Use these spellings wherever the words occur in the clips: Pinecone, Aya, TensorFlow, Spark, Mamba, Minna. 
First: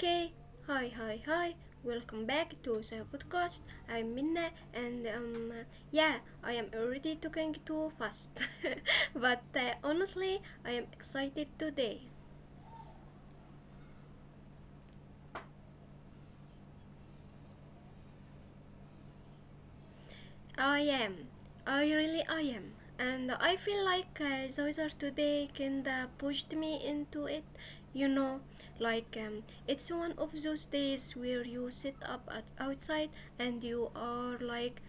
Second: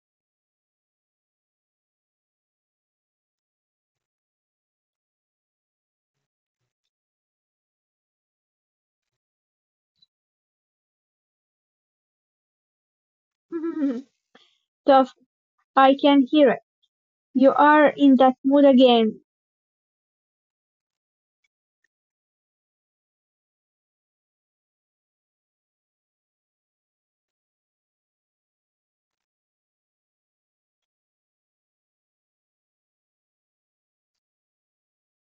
Okay, hi, hi, hi! Welcome back to the podcast. I'm Minna, and yeah, I am already talking too fast, but honestly, I am excited today. Tough, I can hear it. You are in that mood again. I am. I really I am. And I feel like the today kinda pushed me into it. You know, like it's one of those days where you sit up at outside and you are like,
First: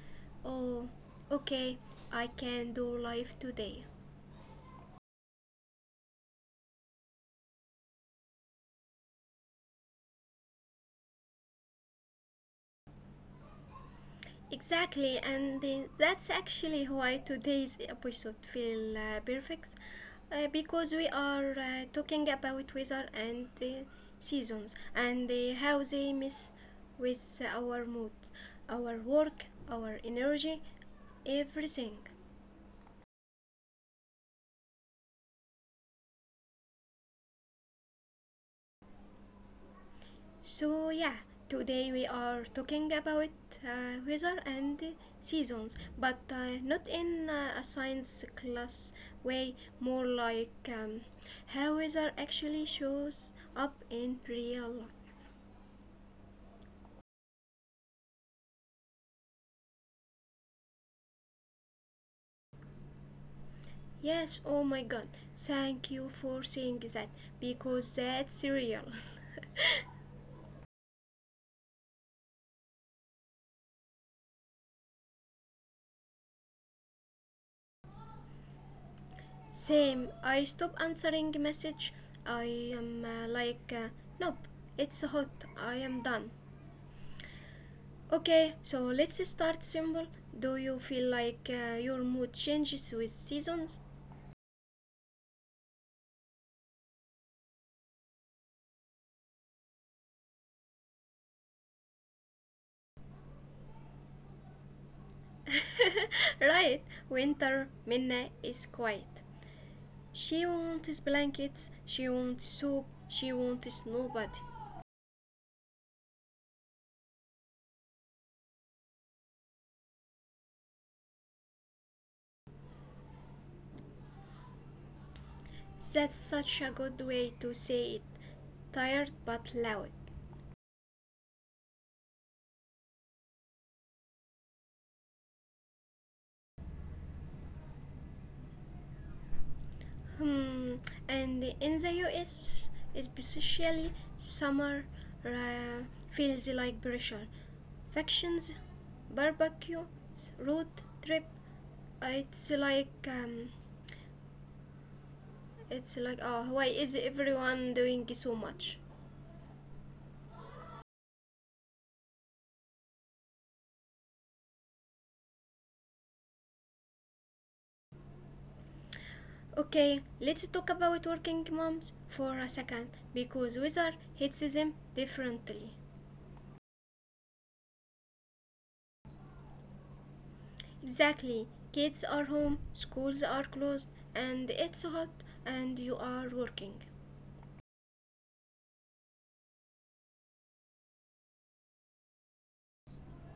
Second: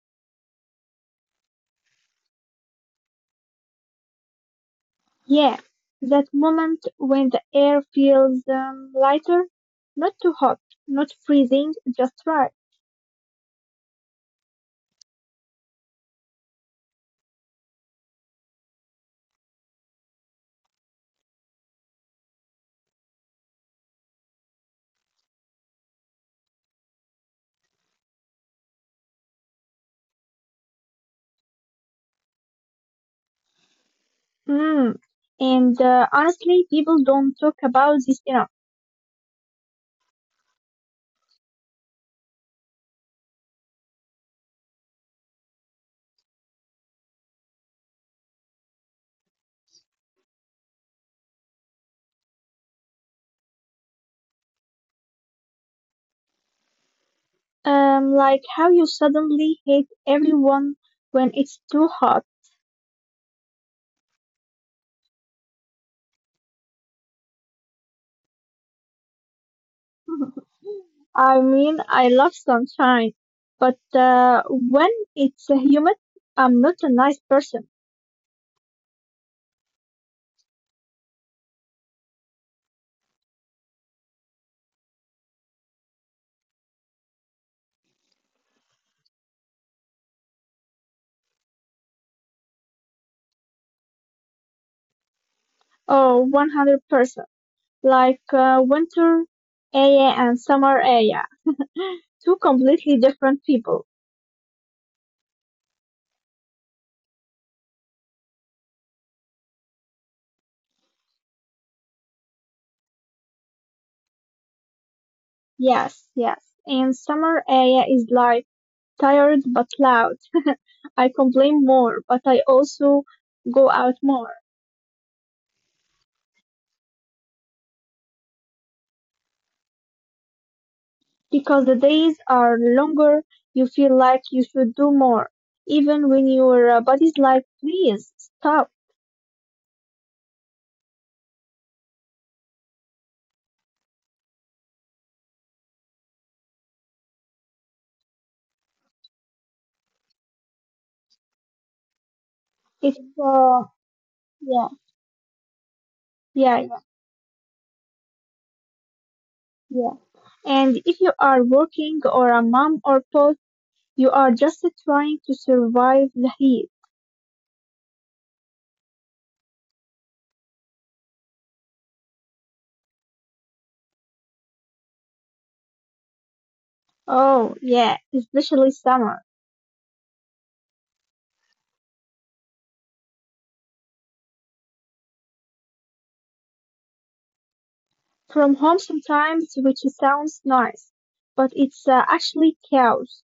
oh, okay, I can do life today. Yeah, that moment when the air feels lighter, not too hot, not freezing, just right. Exactly, and that's actually why today's episode feel perfect, because we are talking about weather and seasons and how they mess with our mood, our work, our energy, everything. Mm. And honestly, people don't talk about this enough. So yeah, today we are talking about weather and seasons, but not in a science class way, more like how weather actually shows up in real life. Like how you suddenly hate everyone when it's too hot. Yes, oh my god, thank you for saying that because that's real. I mean, I love sunshine, but when it's humid, I'm not a nice person. Same, I stop answering message. I am nope, it's hot, I am done. Okay, so let's start simple. Do you feel like your mood changes with seasons? Oh, 100%. Like winter Aya and summer Aya. Two completely different people. Right, winter, Minna is quiet. She wants blankets, she wants soup, she wants nobody. Yes, yes. And summer Aya is like tired but loud. I complain more, but I also go out more. That's such a good way to say it. Tired but loud. Because the days are longer, you feel like you should do more. Even when your body's like, please stop. Hmm, and in the US, especially summer uh, feels like pressure. Factions, barbecues, road trip, It's like It's, um, uh, yeah, it's like oh why yeah, yeah, is everyone doing so much? yeah. And if you are working or a mom or both, you are just trying to survive the heat. Okay, let's talk about working moms for a second because weather hits them differently. Oh, yeah, especially summer. Exactly. Kids are home, schools are closed, and it's hot and you are working. From home sometimes, which sounds nice, but it's actually chaos.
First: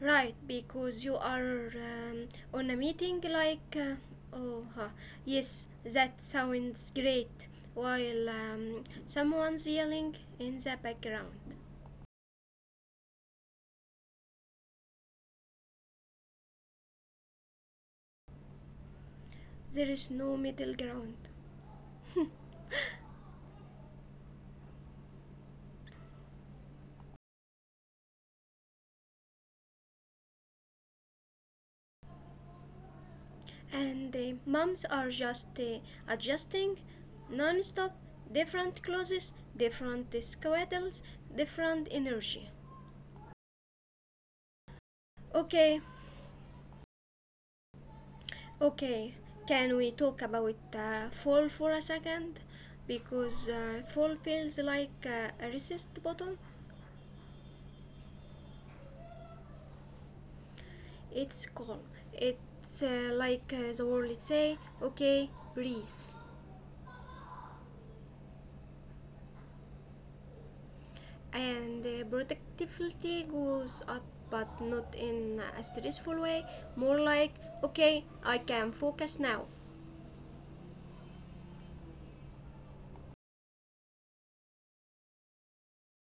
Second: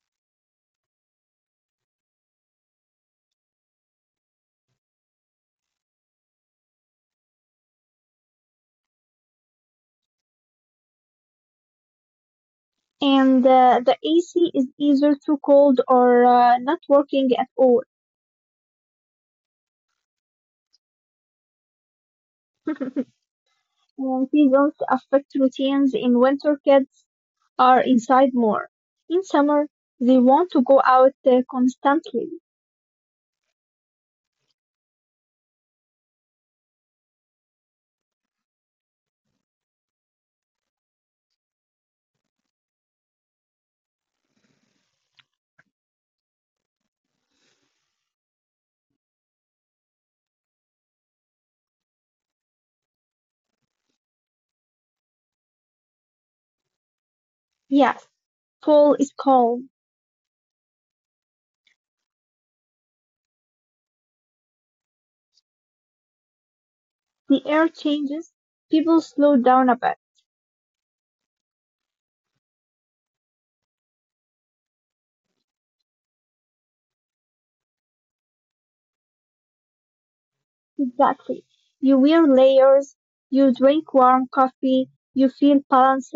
Right, because you are on a meeting like oh huh. Yes, that sounds great while someone's yelling in the background. And the AC is either too cold or not working at all. There is no middle ground. And seasons affect routines in winter kids are inside more. In summer, they want to go out constantly. And moms are just adjusting non-stop, different clothes, different schedules, different energy. Okay, okay. Can we talk about fall for a second? Because fall feels like a resist button. Yes, fall is calm. It's calm. It's the world say, okay, breathe. The air changes. People slow down a bit. And productivity goes up but not in a stressful way, more like okay I can focus now. Exactly. You wear layers, you drink warm coffee, you feel balanced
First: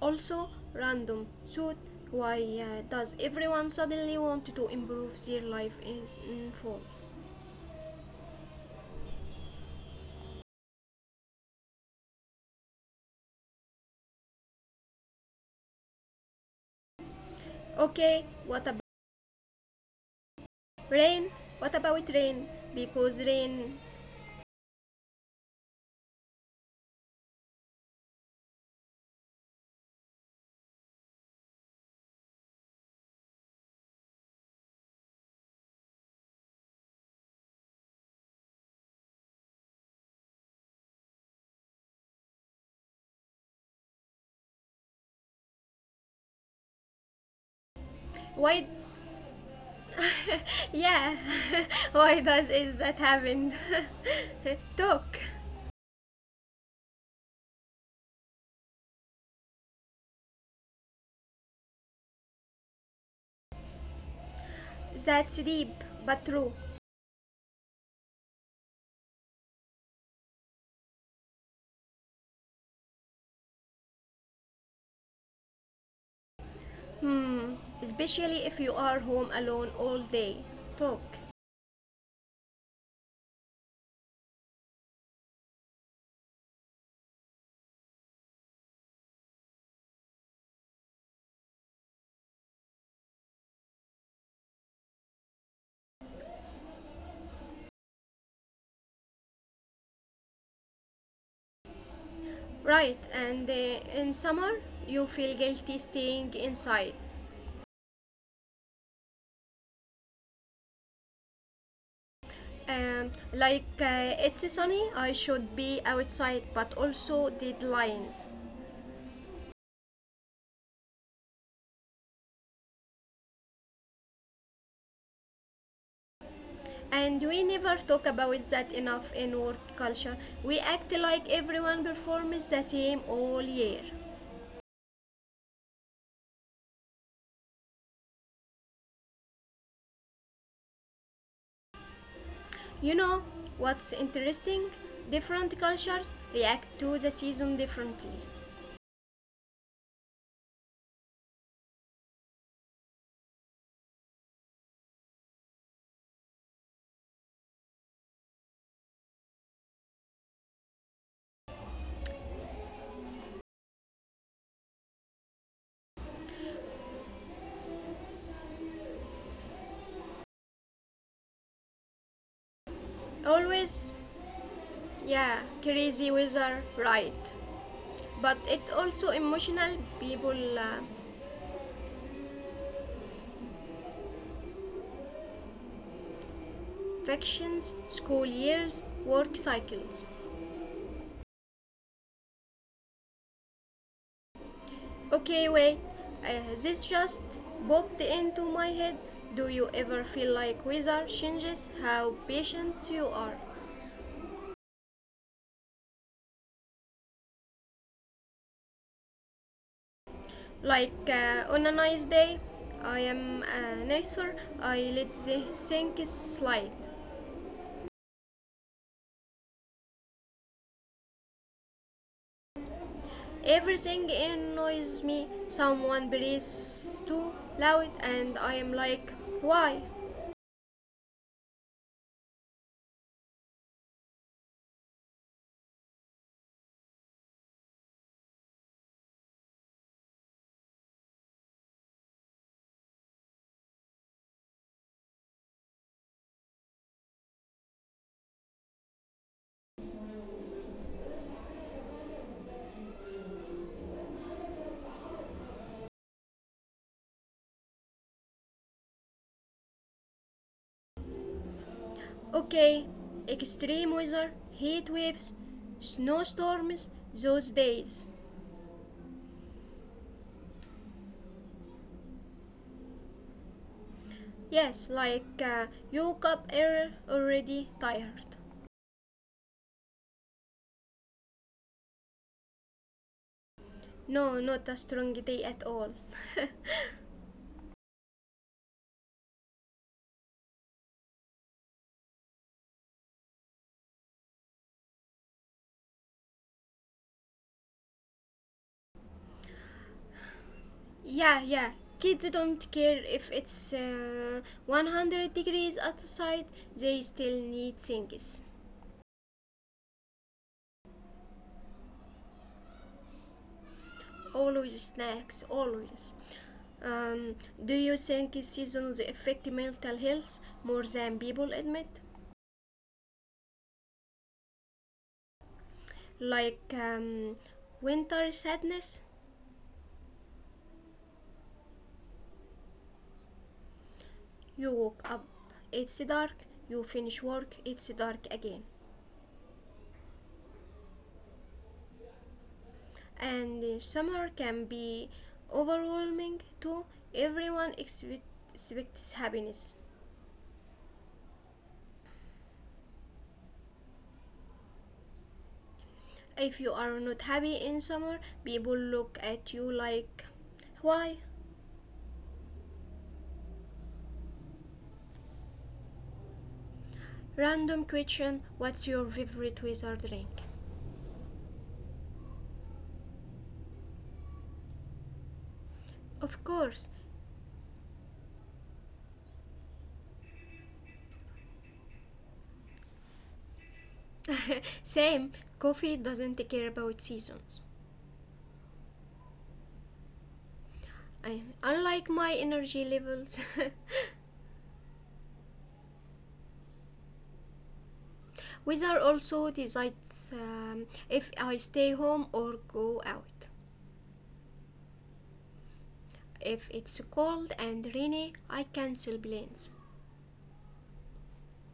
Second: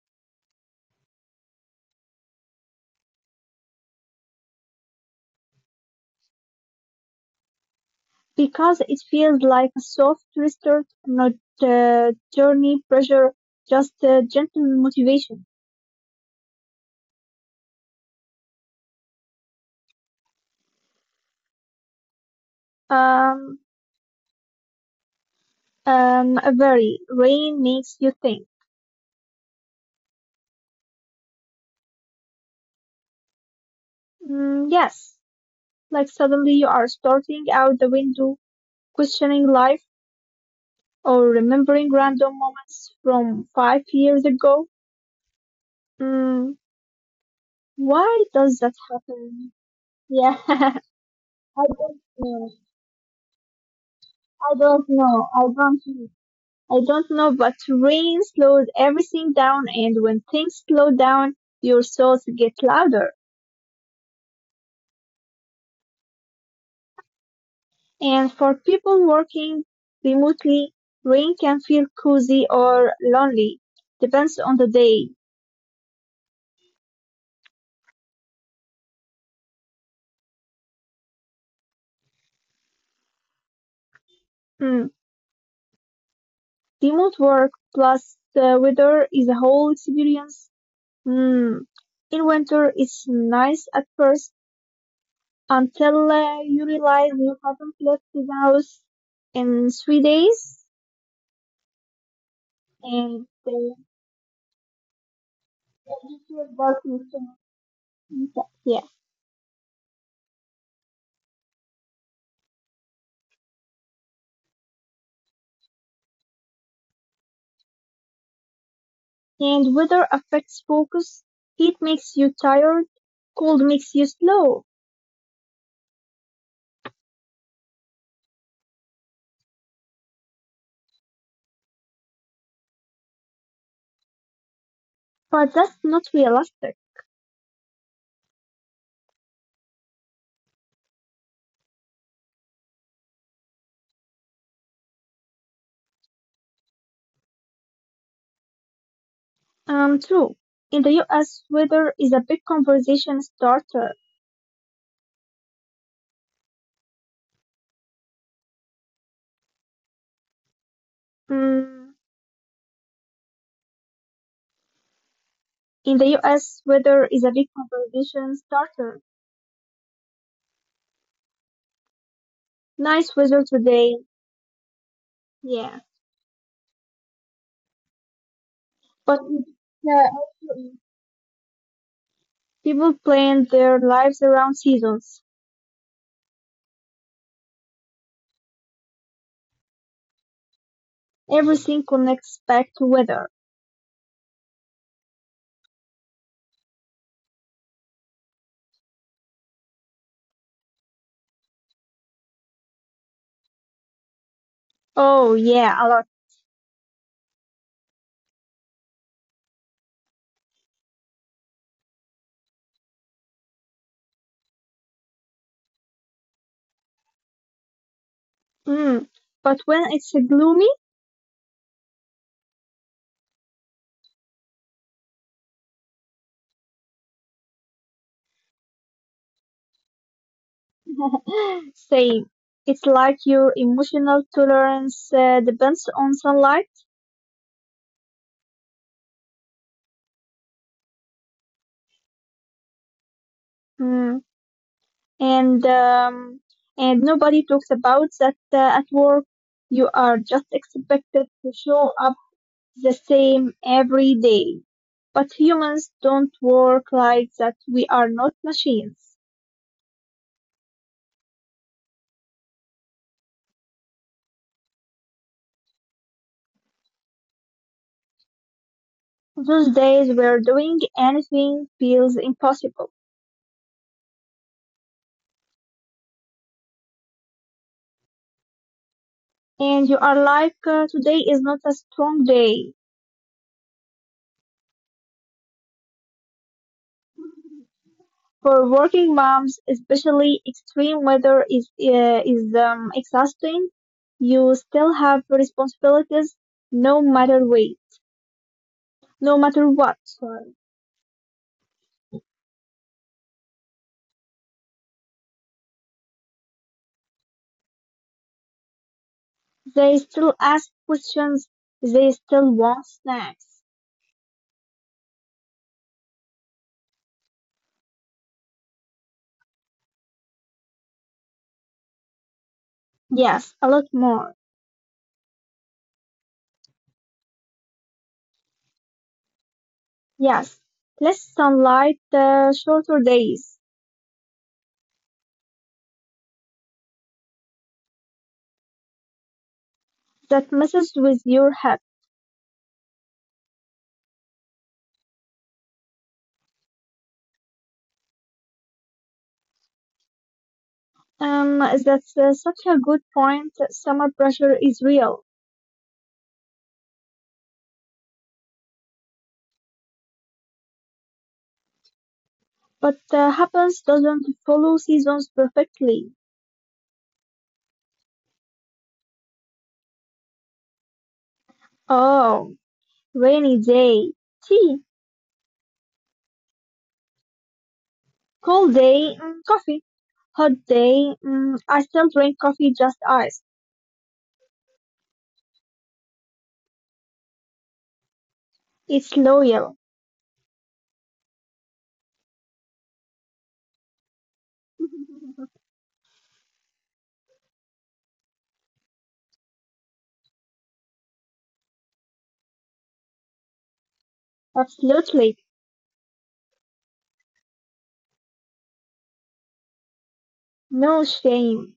Also random thought, why does everyone suddenly want to improve their life is in fall? because it feels like a soft restart, not journey pressure, just gentle motivation. Okay, what about rain rain, because Um, rain, a very rain makes you think. Mm, yes, like suddenly you are starting out the window, questioning life, or remembering random moments from 5 years ago. Mm, why does why? that happen? Yeah. I Yeah. don't Why does know. is that happen? I don't Talk. know. I don't know. I don't know, but rain slows everything down, and when things slow down, your thoughts get louder. That's deep but true. And for people working remotely, rain can feel cozy or lonely, depends on the day. Hmm, especially if you are home alone all day. Talk. Hmm. Remote work plus the weather is a whole experience. Hmm. In winter, it's nice at first until you realize you haven't left the house in 3 days. Right, And and in summer, you feel guilty staying your inside. darkness can- yeah It's sunny, I should be outside, but also deadlines. and weather affects focus, heat makes you tired, cold makes you slow. And we never talk about that enough in work culture. We act like everyone performs the same all year. But that's not realistic. You know what's interesting? Different cultures react to the season differently. True, in the US weather is a big conversation starter. Mm, in the us weather is a big conversation starter Nice weather Always. today. Yeah, Yeah, crazy weather, right. But it also but it's emotional people people plan their lives around seasons. factions, school years, work cycles. Everything connects back to weather. Okay, wait. This just popped into my head. Do you ever feel like weather changes how patient you are? Oh yeah, a lot. Like on a nice day, I am a nicer. I let the things slide. Mm. But when it's gloomy, Everything annoys me. Someone breathes too loud, and I am like, why? same. It's like your emotional tolerance depends on sunlight. Mm. And um, and nobody talks about that at work. You are just expected to show up the same every day. But humans don't work like that. We are not machines. Okay, extreme weather, heat waves, snowstorms, those days. Those days where doing anything feels impossible, Yes, like you woke up early, already tired. and you are like, today is not a strong day. No, not a strong day at all. For working moms, especially extreme weather is exhausting. You still have responsibilities, no matter way, no matter what. Sorry. Yeah, yeah. Kids don't care if it's 100 degrees outside, they still need things. They still ask questions. They still want snacks. Always snacks, always. Um, do you think seasons affect mental health more than people admit? Yes, a lot more. Like winter sadness, Yes, less sunlight, shorter days. you woke up, it's dark, you finish work, it's dark again. That messes with your head. And summer can be overwhelming too. Everyone expect, expects happiness. That's such a good point. Summer pressure is real, If you are not happy in summer, people look at you like, why? but happens doesn't follow seasons perfectly. Random question, what's your favorite weather drink? Oh, rainy day, tea, Of course. cold day, mm, coffee, hot day. Mm, I still drink coffee just iced. Same, coffee doesn't care about seasons. It's loyal. I, unlike my energy levels. Weather also decides if I stay home or go out. Absolutely, If it's cold and rainy, I cancel plans. no shame.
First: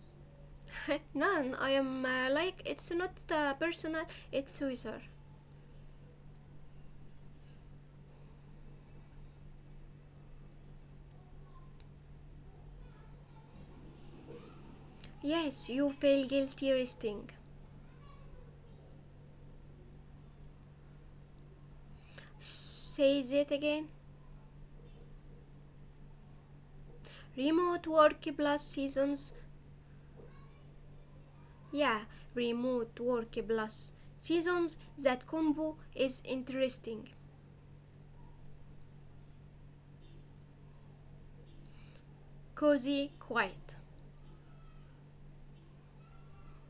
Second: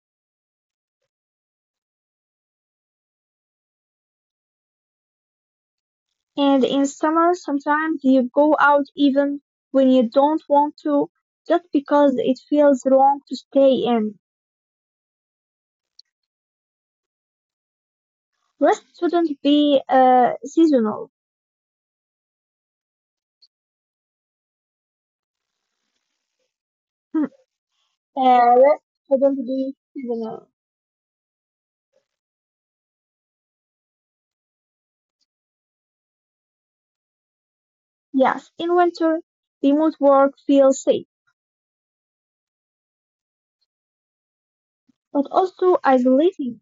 None, I am like it's not personal, it's weather. And in summer, sometimes you go out even when you don't want to, just because it feels wrong to stay in. Yes, you feel guilty resting. Rest shouldn't be seasonal. Say that again. Remote work plus Rest seasons. shouldn't be seasonal. Yeah, remote work plus seasons, that combo is interesting. Yes, in winter, remote work feels safe, Cozy, quiet. but also isolating.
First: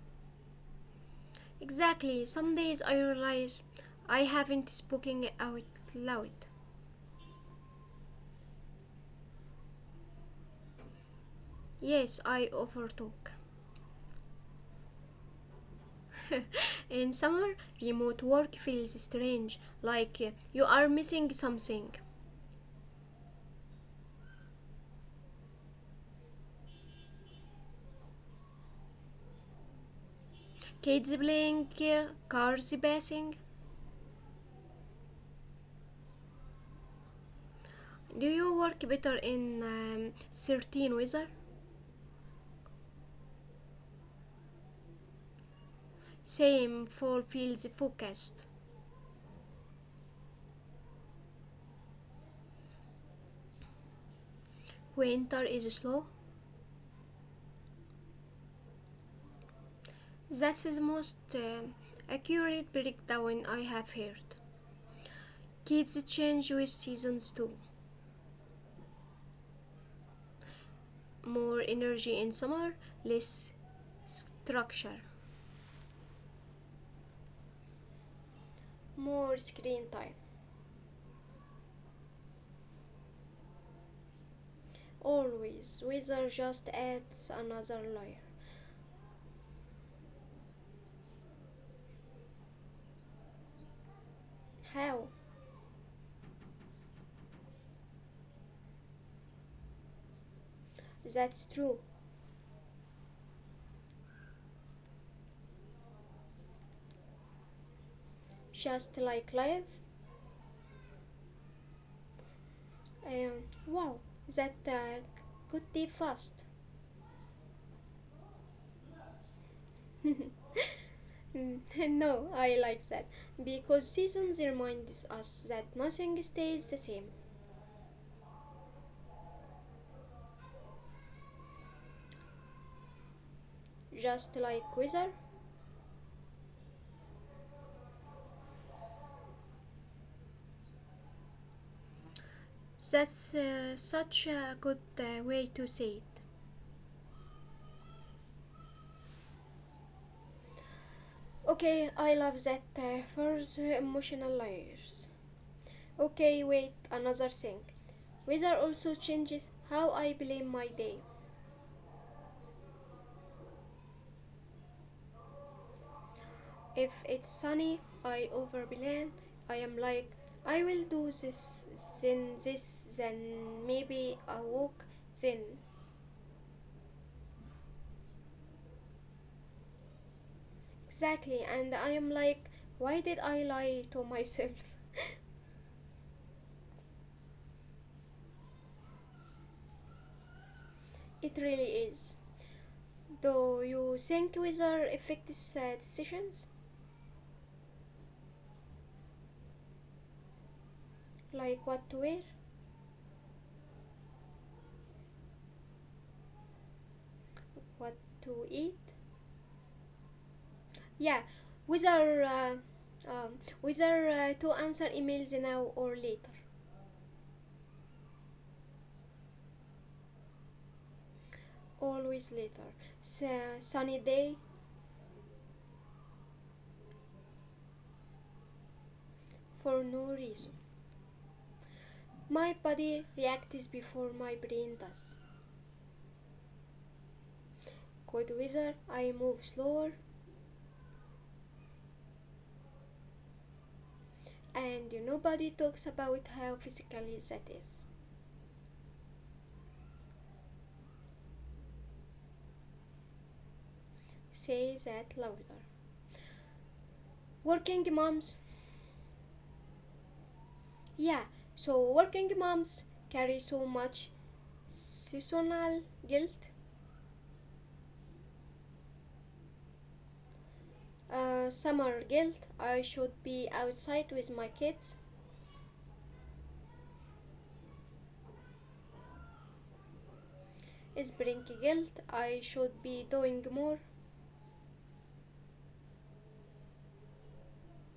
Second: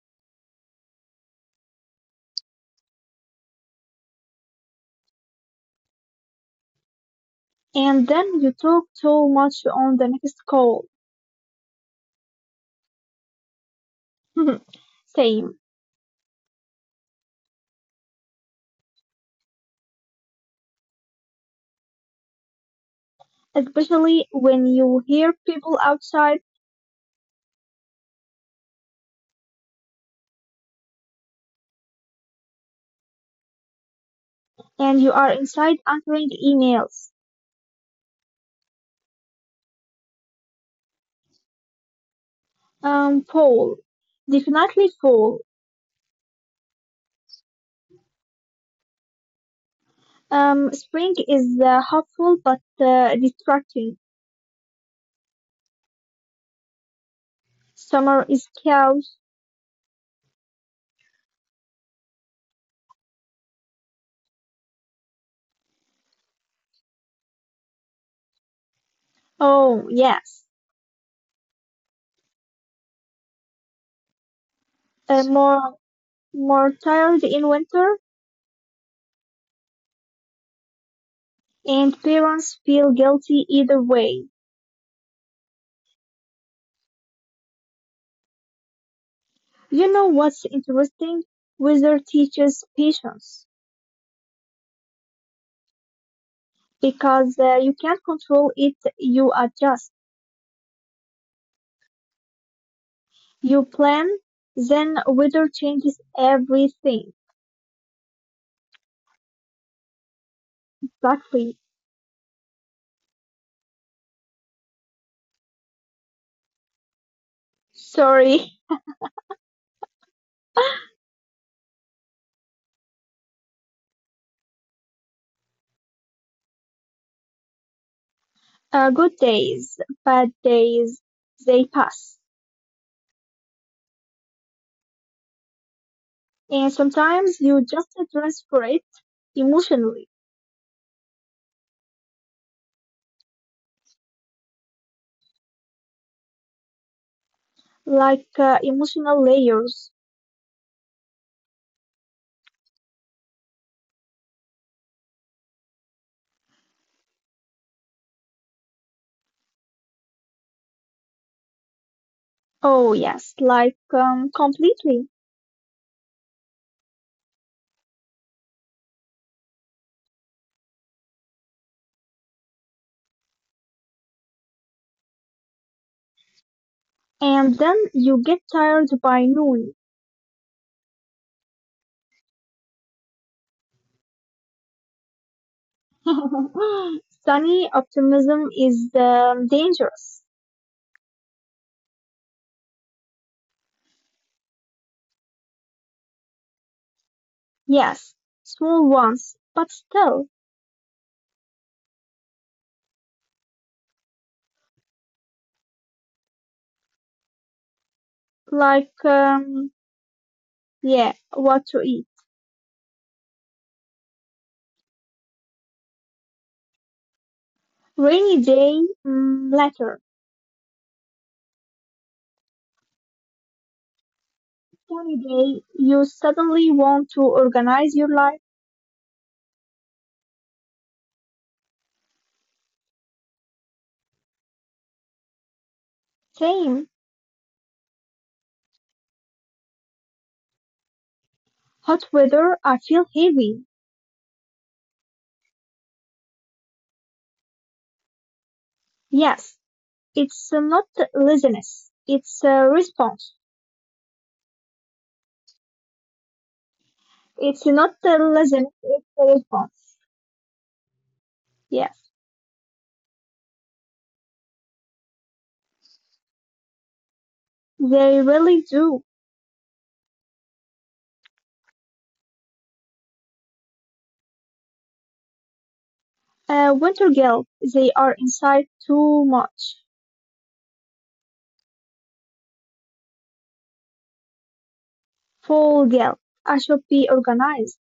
Exactly, some days I realize I haven't spoken out loud. And then you talk too much on the next call. Yes, I overtalk. Same, In summer, remote work feels strange, like you are missing something. especially when you hear people outside Kids playing, cars passing. and you are inside answering emails. Do you work better in certain weather? Fall, definitely fall. Same, fall feels focused. Spring is hopeful but distracting. Winter is slow. Summer is chaos. That's the most accurate breakdown I have heard. Kids change with seasons too. Oh, yes. More energy in summer, less structure. Uh, more, more tired in winter, More screen time. and parents feel guilty either way. Always. Weather just adds another layer. You know what's interesting? Weather teaches patience How? because you can't control it, you adjust. That's true. You plan, then weather changes everything. Just like life. Exactly. Wow, that could be fast. Sorry. Mm, no, I like that because seasons remind us that nothing stays the same, Good days, bad days, they pass. just like weather. And sometimes you just dress for it emotionally. That's such a good way to say it. Like emotional layers. Okay, I love that for the emotional layers. Okay, wait, another thing. Weather also changes how I plan my day. Oh, yes, like completely. If it's sunny, I overplan. I am like, I will do this, then maybe a walk, then… And then you get tired by noon. Exactly, and I am like, why did I lie to myself? Sunny optimism is dangerous. It really is. Do you think weather affects decisions? Yes, small ones, but still, Like what to wear, what to eat? like, um, Yeah, yeah, what to eat. weather, uh, weather to answer emails now or later. Rainy day, mm, later. Always later. Sunny day Sunny day, you suddenly want to organize your life. for no reason. My body reacts before my brain does. Same. Good weather, I move slower. Hot weather, I feel heavy. And nobody talks about how physically that is. Yes, it's not laziness. It's a response. Say that louder. It's Working not a moms, laziness. It's a response. yeah, so Yes, working moms carry so much seasonal guilt, they really do. Summer guilt, I should be outside with my kids, Winter guilt. They are inside too much. spring guilt, I should be doing more. Fall guilt. I should be organized.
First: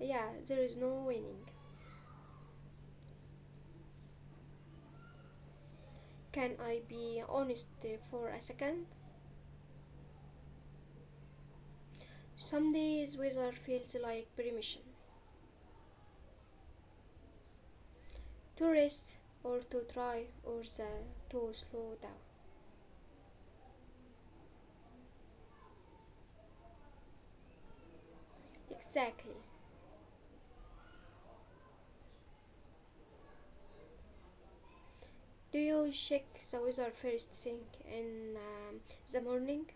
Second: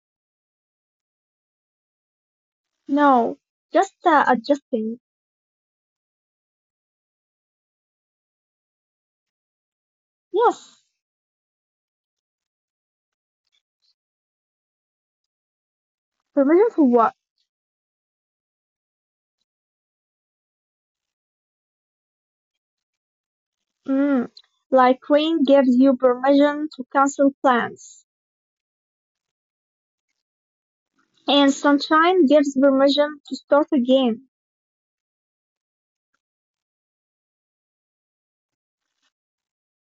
Yeah, there is no winning. No, just adjusting. Can I be honest for a second? Yes, Some days weather feels like permission permission for what? to rest or to try to slow down. Mm. Like rain gives you permission to cancel plans, Exactly. and sunshine gives permission to start again Do you check the weather first thing in the morning?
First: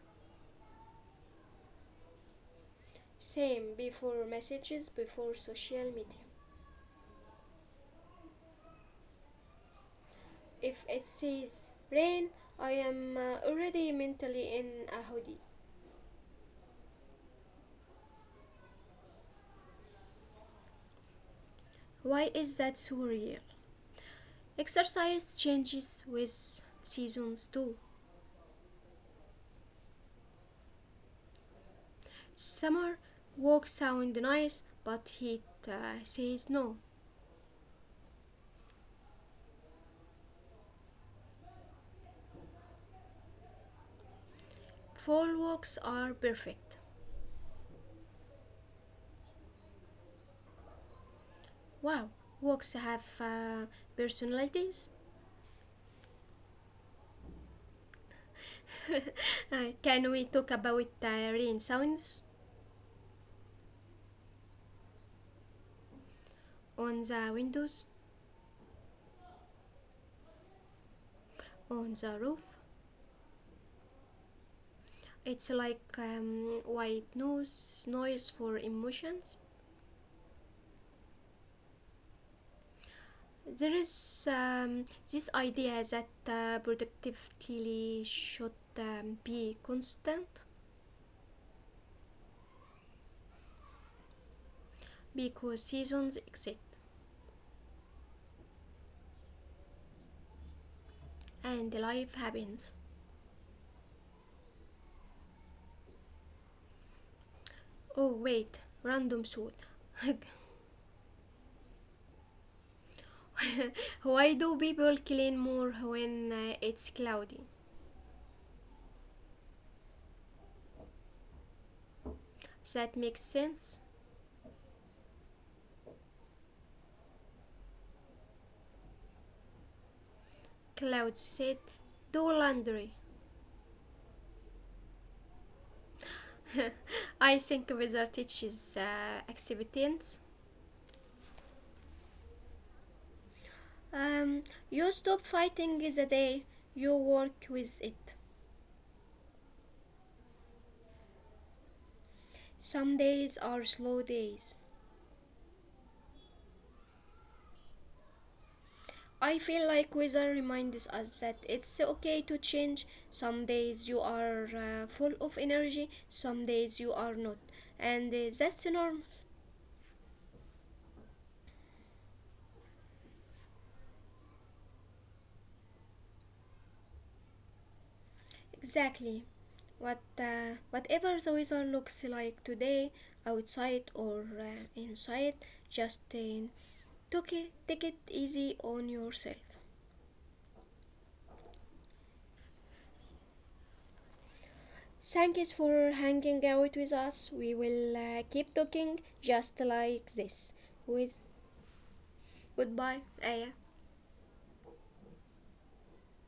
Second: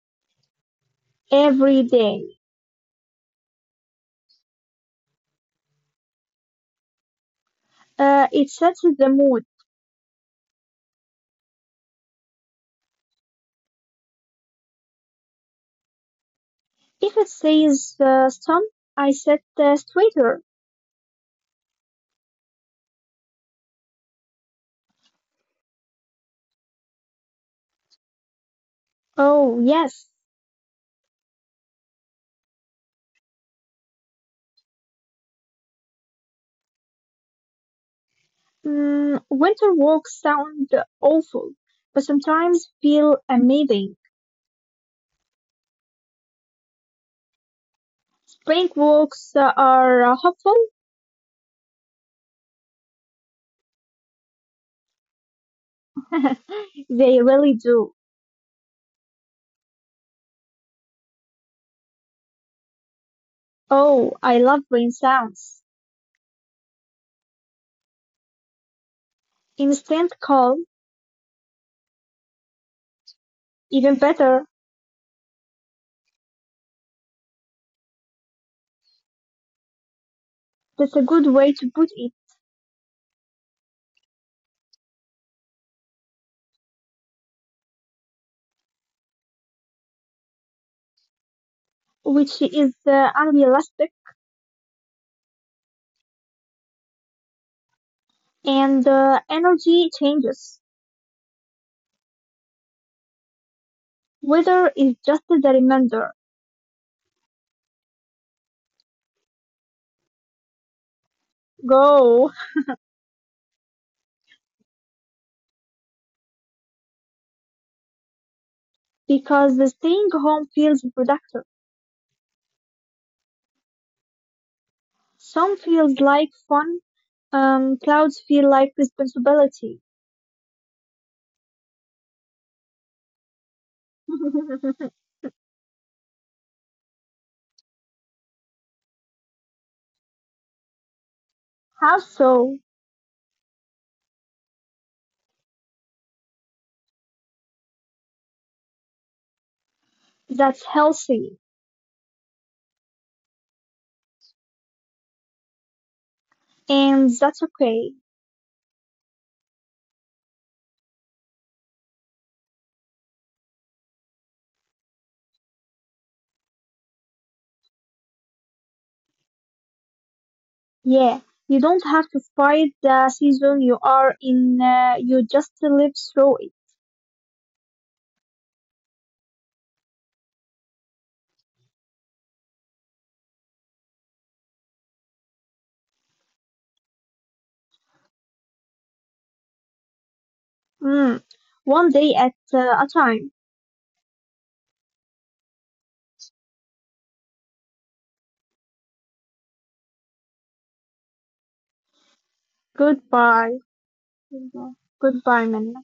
every day. Same, before messages, before social media. It sets the mood. If it says rain, I am already mentally in a hoodie. If it says stump, I sit straighter. Why is that so real? Exercise changes with seasons too. Oh, yes. Summer walks sound nice, but heat says no. Mm, winter walks sound awful, but sometimes feel amazing. Fall walks are perfect. Spring walks are hopeful. Wow, walks have personalities. They really do. Can we talk about the rain sounds Oh, I love rain sounds. on the windows, Instant calm, on the roof? even better. It's like noise for emotions. That's a good way to put it, There is this idea that productivity should be constant which is unrealistic because seasons exist and energy changes. and life happens. Weather is just the reminder. Oh wait, random thought. Go. Why do people clean more when it's cloudy? Because the staying home feels productive. That makes sense. Some feels like fun, clouds feel like responsibility. Clouds said, do laundry. I think weather teaches acceptance. How so? Um, you stop fighting the day, you work with it. That's healthy Some days are slow days. and that's okay. I feel like weather reminds us that it's okay to change. Some days you are full of energy, some days you are not. And that's normal. Yeah, you don't have to fight the season you are in, you just live through it. Exactly. Whatever the weather looks like today, outside or inside, just take it easy on yourself. Mm. One day at a time. Thanks for hanging out with us. We will keep talking just like this. With goodbye, Aya. Goodbye. Goodbye, Goodbye, Minna.